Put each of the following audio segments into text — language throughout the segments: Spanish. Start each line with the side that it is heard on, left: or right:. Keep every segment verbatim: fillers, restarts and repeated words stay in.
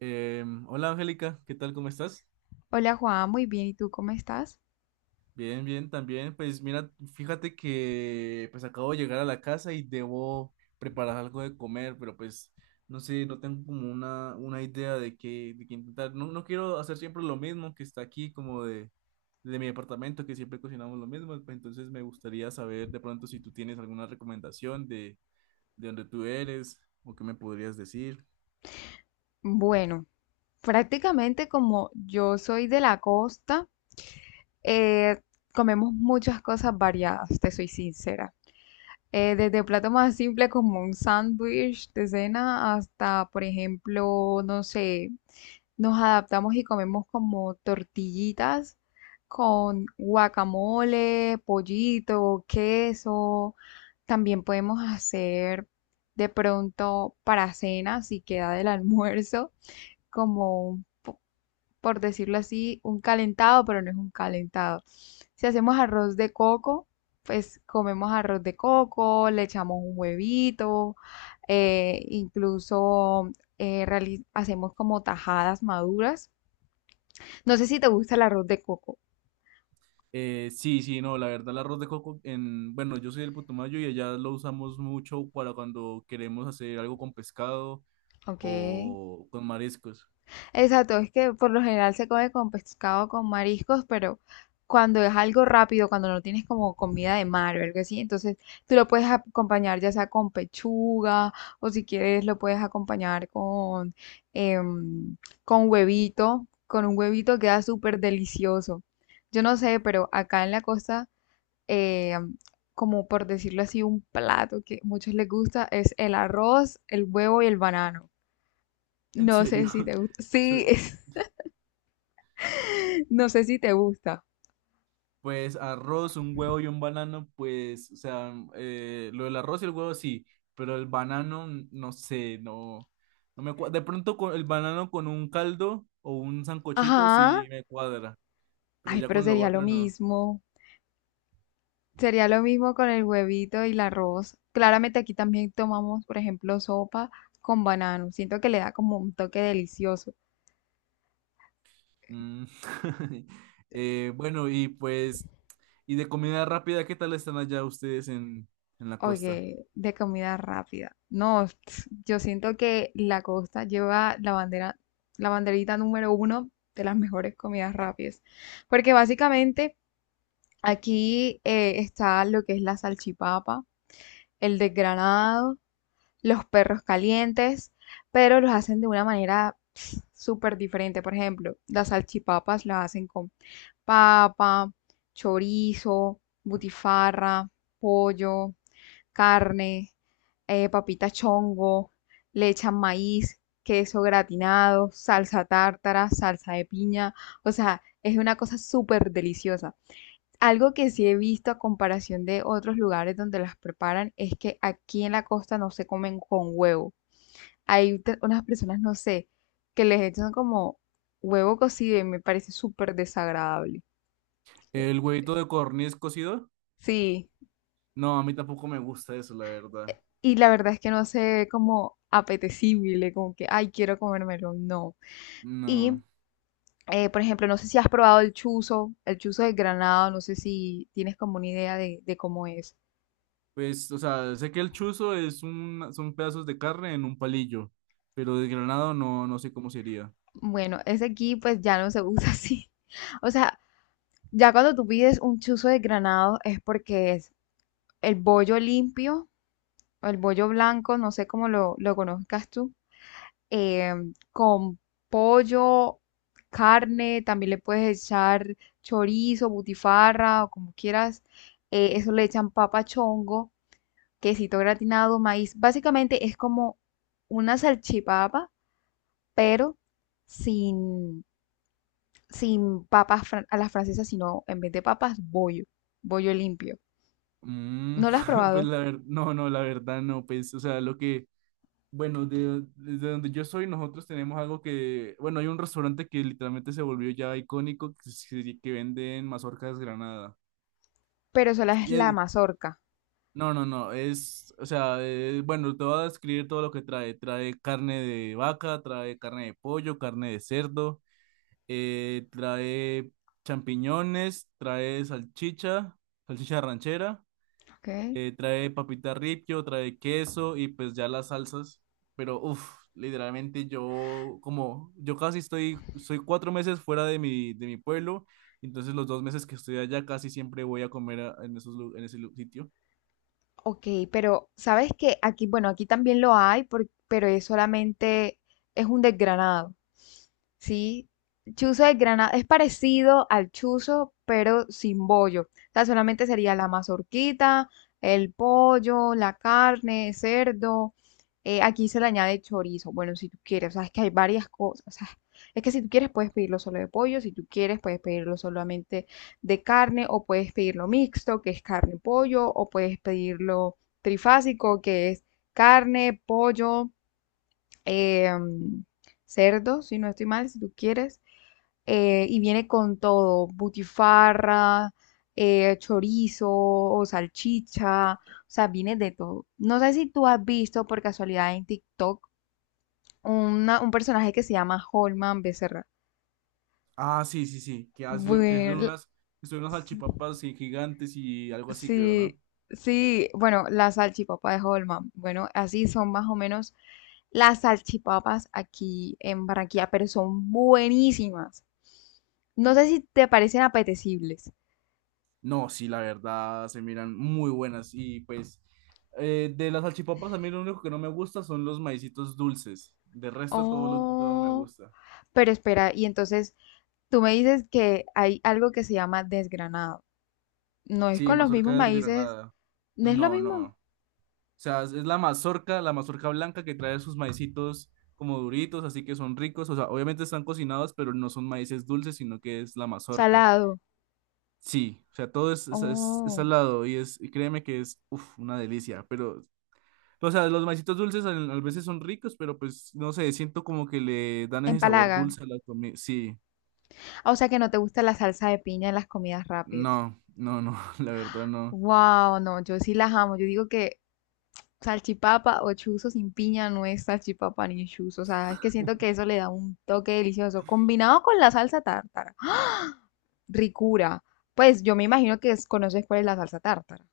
right: Eh, hola Angélica, ¿qué tal? ¿Cómo estás?
left: Hola Juan, muy bien. ¿Y tú cómo estás?
right: Bien, bien, también. Pues mira, fíjate que pues acabo de llegar a la casa y debo preparar algo de comer, pero pues no sé, no tengo como una, una idea de qué, de qué intentar. No, no quiero hacer siempre lo mismo que está aquí, como de, de mi departamento, que siempre cocinamos lo mismo. Pues entonces me gustaría saber de pronto si tú tienes alguna recomendación de, de dónde tú eres o qué me podrías decir.
left: Bueno, prácticamente como yo soy de la costa, eh, comemos muchas cosas variadas, te soy sincera. Eh, desde plato más simple como un sándwich de cena hasta, por ejemplo, no sé, nos adaptamos y comemos como tortillitas con guacamole, pollito, queso. También podemos hacer de pronto para cena, si queda del almuerzo, como un po- por decirlo así, un calentado, pero no es un calentado. Si hacemos arroz de coco, pues comemos arroz de coco, le echamos un huevito, eh, incluso eh, reali- hacemos como tajadas maduras. No sé si te gusta el arroz de coco.
right: Eh, sí, sí, no, la verdad, el arroz de coco en, bueno, yo soy del Putumayo y allá lo usamos mucho para cuando queremos hacer algo con pescado
left: Ok.
right: o con mariscos.
left: Exacto, es que por lo general se come con pescado, con mariscos, pero cuando es algo rápido, cuando no tienes como comida de mar o algo así, entonces tú lo puedes acompañar ya sea con pechuga o si quieres lo puedes acompañar con, em, con huevito. Con un huevito queda súper delicioso. Yo no sé, pero acá en la costa, eh, como por decirlo así, un plato que a muchos les gusta es el arroz, el huevo y el banano.
right: En
left: No
right: serio,
left: sé si te gusta.
right: Su-
left: Sí, no sé si te gusta.
right: pues arroz, un huevo y un banano, pues, o sea, eh, lo del arroz y el huevo sí, pero el banano, no sé, no, no me cuadra. De pronto con el banano con un caldo o un sancochito
left: Ajá.
right: sí me cuadra, pero
left: Ay,
right: ya
left: pero
right: con lo
left: sería lo
right: otro no.
left: mismo. Sería lo mismo con el huevito y el arroz. Claramente aquí también tomamos, por ejemplo, sopa con banano. Siento que le da como un toque delicioso.
right: Mm. Eh, bueno, y pues. Y de comida rápida, ¿qué tal están allá ustedes en, en la costa?
left: Oye, de comida rápida. No, yo siento que la costa lleva la bandera, la banderita número uno de las mejores comidas rápidas. Porque básicamente aquí eh, está lo que es la salchipapa, el desgranado, los perros calientes, pero los hacen de una manera pss, súper diferente. Por ejemplo, las salchipapas las hacen con papa, chorizo, butifarra, pollo, carne, eh, papita chongo, le echan maíz, queso gratinado, salsa tártara, salsa de piña, o sea, es una cosa súper deliciosa. Algo que sí he visto a comparación de otros lugares donde las preparan es que aquí en la costa no se comen con huevo. Hay unas personas, no sé, que les echan como huevo cocido y me parece súper desagradable.
right: ¿El huevito de codorniz cocido?
left: Sí.
right: No, a mí tampoco me gusta eso, la verdad.
left: Y la verdad es que no se ve como apetecible, como que, ay, quiero comérmelo, no.
right: No.
left: Y eh, por ejemplo, no sé si has probado el chuzo, el chuzo de Granada, no sé si tienes como una idea de, de cómo es.
right: Pues, o sea, sé que el chuzo es un, son pedazos de carne en un palillo, pero desgranado no, no sé cómo sería.
left: Bueno, ese aquí pues ya no se usa así. O sea, ya cuando tú pides un chuzo de granado es porque es el bollo limpio, o el bollo blanco, no sé cómo lo, lo conozcas tú, eh, con pollo, carne, también le puedes echar chorizo, butifarra o como quieras. Eh, eso le echan papa chongo, quesito gratinado, maíz. Básicamente es como una salchipapa, pero sin, sin papas fran- a las francesas, sino en vez de papas, bollo, bollo limpio.
right: Mm,
left: No lo has
right: pues
left: probado,
right: la verdad, no, no, la verdad no, pues, o sea, lo que, bueno, de, desde donde yo soy, nosotros tenemos algo que, bueno, hay un restaurante que literalmente se volvió ya icónico, que, se- que venden mazorca desgranada.
left: pero sola es
right: Y
left: la
right: es,
left: mazorca,
right: no, no, no, es, o sea, eh, bueno, te voy a describir todo lo que trae. Trae carne de vaca, trae carne de pollo, carne de cerdo, eh, trae champiñones, trae salchicha, salchicha ranchera,
left: ¿ok?
right: eh, trae papita ripio, trae queso y pues ya las salsas. Pero, uff, literalmente yo, como, yo casi estoy, soy cuatro meses fuera de mi, de mi pueblo, entonces los dos meses que estoy allá casi siempre voy a comer a- en esos, lu- en ese lu- sitio.
left: Ok, pero sabes que aquí, bueno, aquí también lo hay, por- pero es solamente, es un desgranado. Sí, chuzo de Granada es parecido al chuzo, pero sin bollo. O sea, solamente sería la mazorquita, el pollo, la carne, cerdo. Eh, aquí se le añade chorizo. Bueno, si tú quieres, o sea, es que hay varias cosas. O sea, es que si tú quieres puedes pedirlo solo de pollo, si tú quieres puedes pedirlo solamente de carne o puedes pedirlo mixto, que es carne y pollo, o puedes pedirlo trifásico, que es carne, pollo, em, cerdo, si no estoy mal, si tú quieres, eh, y viene con todo, butifarra, eh, chorizo o salchicha, o sea, viene de todo. No sé si tú has visto por casualidad en TikTok una- un personaje que se llama Holman Becerra.
right: Ah, sí, sí, sí, que, hace, que son
left: Bueno,
right: unas, que son unas salchipapas sí, gigantes y algo así, creo,
left: sí,
right: ¿no?
left: sí, bueno, la salchipapa de Holman. Bueno, así son más o menos las salchipapas aquí en Barranquilla, pero son buenísimas. No sé si te parecen apetecibles.
right: No, sí, la verdad, se miran muy buenas y pues eh, de las salchipapas a mí lo único que no me gusta son los maicitos dulces, de resto todo lo todo me
left: Oh,
right: gusta.
left: pero espera, y entonces tú me dices que hay algo que se llama desgranado. No es
right: Sí,
left: con los
right: mazorca
left: mismos maíces,
right: desgranada.
left: no es lo
right: No, no.
left: mismo.
right: O sea, es es la mazorca, la mazorca blanca que trae sus maicitos como duritos, así que son ricos, o sea, obviamente están cocinados, pero no son maíces dulces, sino que es la mazorca.
left: Salado.
right: Sí, o sea, todo es, es, es- es
left: Oh,
right: salado y es, y créeme que es, uf, una delicia, pero, o sea, los maicitos dulces a, a veces son ricos, pero pues, no sé, siento como que le dan ese sabor
left: empalagan.
right: dulce a la comida, sí,
left: Ah, o sea que no te gusta la salsa de piña en las comidas rápidas.
right: no, no, no, la verdad no.
left: Wow, no, yo sí las amo. Yo digo que salchipapa o chuzo sin piña no es salchipapa ni chuzo. O sea, es que siento que eso le da un toque delicioso, combinado con la salsa tártara. ¡Ah! Ricura. Pues yo me imagino que es- conoces cuál es la salsa tártara.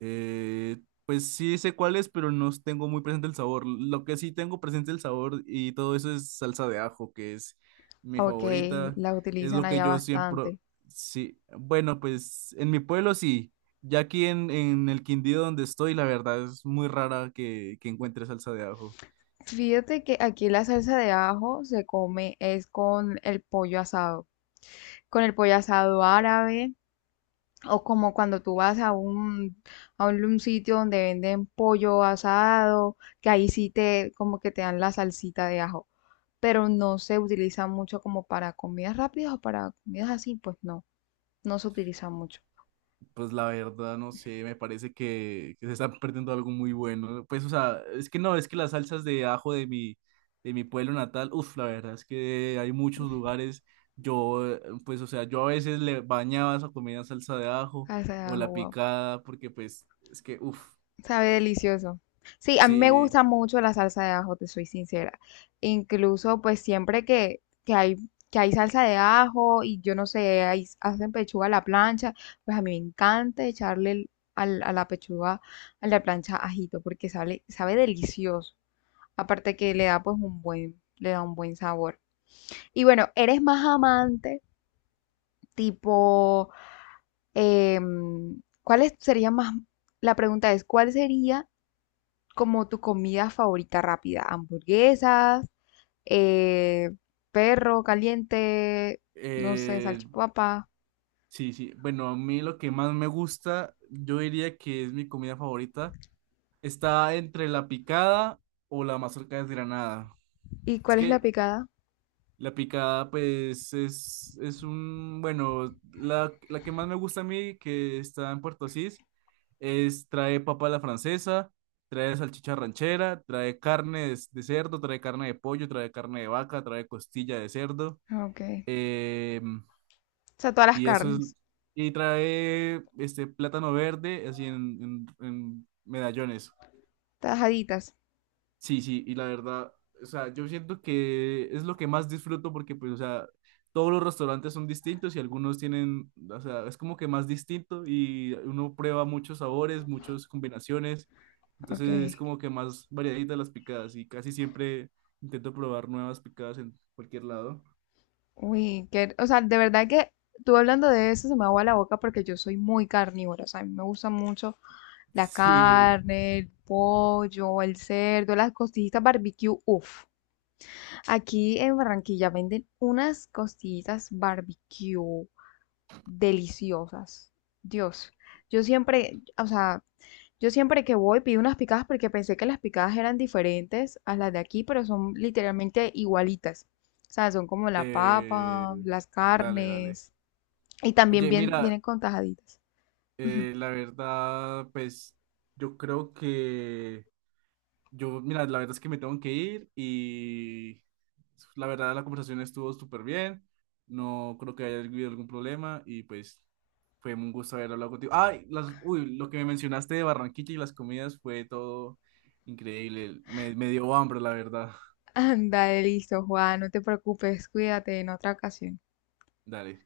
right: Eh, pues sí sé cuál es, pero no tengo muy presente el sabor. Lo que sí tengo presente el sabor y todo eso es salsa de ajo, que es mi
left: Ok,
right: favorita.
left: la
right: Es
left: utilizan
right: lo que
left: allá
right: yo siempre...
left: bastante.
right: Sí, bueno, pues en mi pueblo sí. Ya aquí en, en el Quindío donde estoy, la verdad es muy rara que, que encuentre salsa de ajo.
left: Fíjate que aquí la salsa de ajo se come es con el pollo asado, con el pollo asado árabe o como cuando tú vas a un, a un, un sitio donde venden pollo asado, que ahí sí te como que te dan la salsita de ajo, pero no se utiliza mucho como para comidas rápidas o para comidas así, pues no, no se utiliza mucho.
right: Pues la verdad, no sé, me parece que, que se está perdiendo algo muy bueno. Pues, o sea, es que no, es que las salsas de ajo de mi, de mi pueblo natal, uff, la verdad es que hay muchos lugares. Yo, eh, pues, o sea, yo a veces le bañaba esa comida en salsa de ajo
left: Salsa de
right: o
left: ajo,
right: la
left: wow.
right: picada, porque, pues, es que, uff,
left: Sabe delicioso. Sí, a mí me
right: sí,
left: gusta mucho la salsa de ajo, te soy sincera. Incluso, pues siempre que, que hay, que hay salsa de ajo y yo no sé, ahí hacen pechuga a la plancha, pues a mí me encanta echarle el- al- a la pechuga, a la plancha ajito, porque sabe, sabe delicioso. Aparte que le da pues un buen, le da un buen sabor. Y bueno, eres más amante, tipo, em, ¿cuáles sería más? La pregunta es, ¿cuál sería como tu comida favorita rápida? Hamburguesas, eh, perro caliente, no sé,
right: eh,
left: salchipapa.
right: sí, sí. Bueno, a mí lo que más me gusta, yo diría que es mi comida favorita, está entre la picada o la mazorca desgranada.
left: ¿Y
right: Es
left: cuál es la
right: que
left: picada?
right: la picada, pues, es, es un, bueno, la, la que más me gusta a mí, que está en Puerto Asís, es, trae papa a la francesa, trae salchicha ranchera, trae carne de, de cerdo, trae carne de pollo, trae carne de vaca, trae costilla de cerdo,
left: Ah, ok. O
right: eh,
left: sea, todas las
right: y eso es,
left: carnes,
right: y trae, este, plátano verde, así en, en, en medallones.
left: tajaditas.
right: Sí, sí, y la verdad, o sea, yo siento que es lo que más disfruto porque, pues, o sea, todos los restaurantes son distintos y algunos tienen, o sea, es como que más distinto y uno prueba muchos sabores, muchas combinaciones,
left: Ok.
right: entonces es como que más variadita las picadas y casi siempre intento probar nuevas picadas en cualquier lado.
left: Uy, que, o sea, de verdad que tú hablando de eso se me agua la boca porque yo soy muy carnívora. O sea, a mí me gusta mucho la
right: Sí,
left: carne, el pollo, el cerdo, las costillitas barbecue. Uf. Aquí en Barranquilla venden unas costillitas barbecue deliciosas. Dios, yo siempre, o sea, yo siempre que voy pido unas picadas porque pensé que las picadas eran diferentes a las de aquí, pero son literalmente igualitas. O sea, son como la
right: eh,
left: papa, las
right: dale, dale.
left: carnes y también
right: Oye,
left: bien,
right: mira,
left: vienen con tajaditas.
right: eh, la verdad, pues, yo creo que... Yo, mira, la verdad es que me tengo que ir y la verdad la conversación estuvo súper bien. No creo que haya habido algún problema y pues fue un gusto haber hablado contigo. Ay, las, uy, lo que me mencionaste de Barranquilla y las comidas fue todo increíble. Me, me dio hambre, la verdad.
left: Anda, listo, Juan, no te preocupes, cuídate en otra ocasión.
right: Dale.